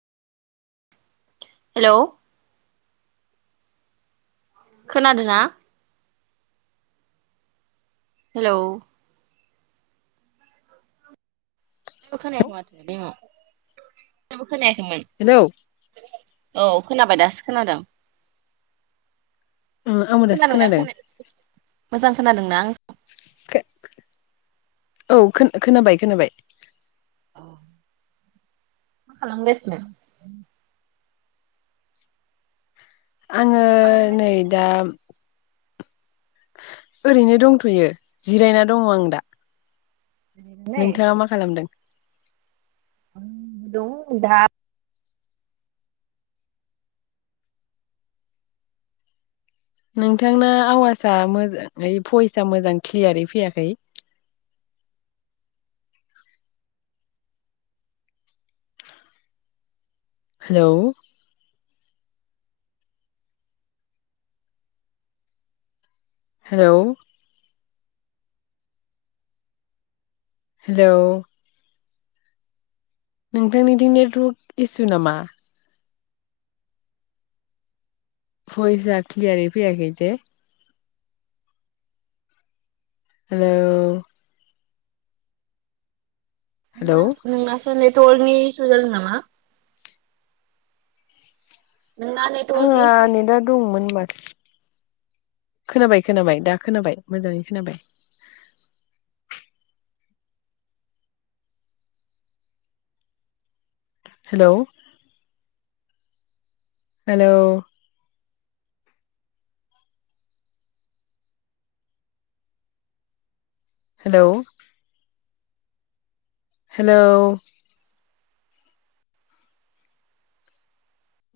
Hello खोनादों ना hello जेबो खोनायाखै माथो देमाव जेबो खोनायाखैमोन। हेलौ औ खोनाबाय दासो खोनादों ओ आंबो नों दासो खोनादोंना खोनादों खोनायासै? मोजां खोनादोंना आं खो औ खोना-खोनाबाय खोनाबाय औ मा खालाम गासिनो? आङो मा नै खालामगासिनो दा ओरैनो दंथ'यो। जिरायना दङ आं दा। नै नोंथाङा मा खालामदों? आं दं दा नोंथांना आवाजआ मोजांयै भइसया मोजां क्लियारै फैयाखै हेलौ हेलौ हेलौ नोंथांनि दि नेटवरक इसु नामा बइसआ मोजाङै क्लियारै फैयाखै जे। हेलौ हेलौ नोंना नोंनासो लेत दलनि इसु जादों नामा नोंना नेटवर्कनि आंहा इसु नेटा दंमोन माथो खोनाबाय खोनाबाय दा खोनाबाय मोजाङै खोनाबाय। Hello hello hello hello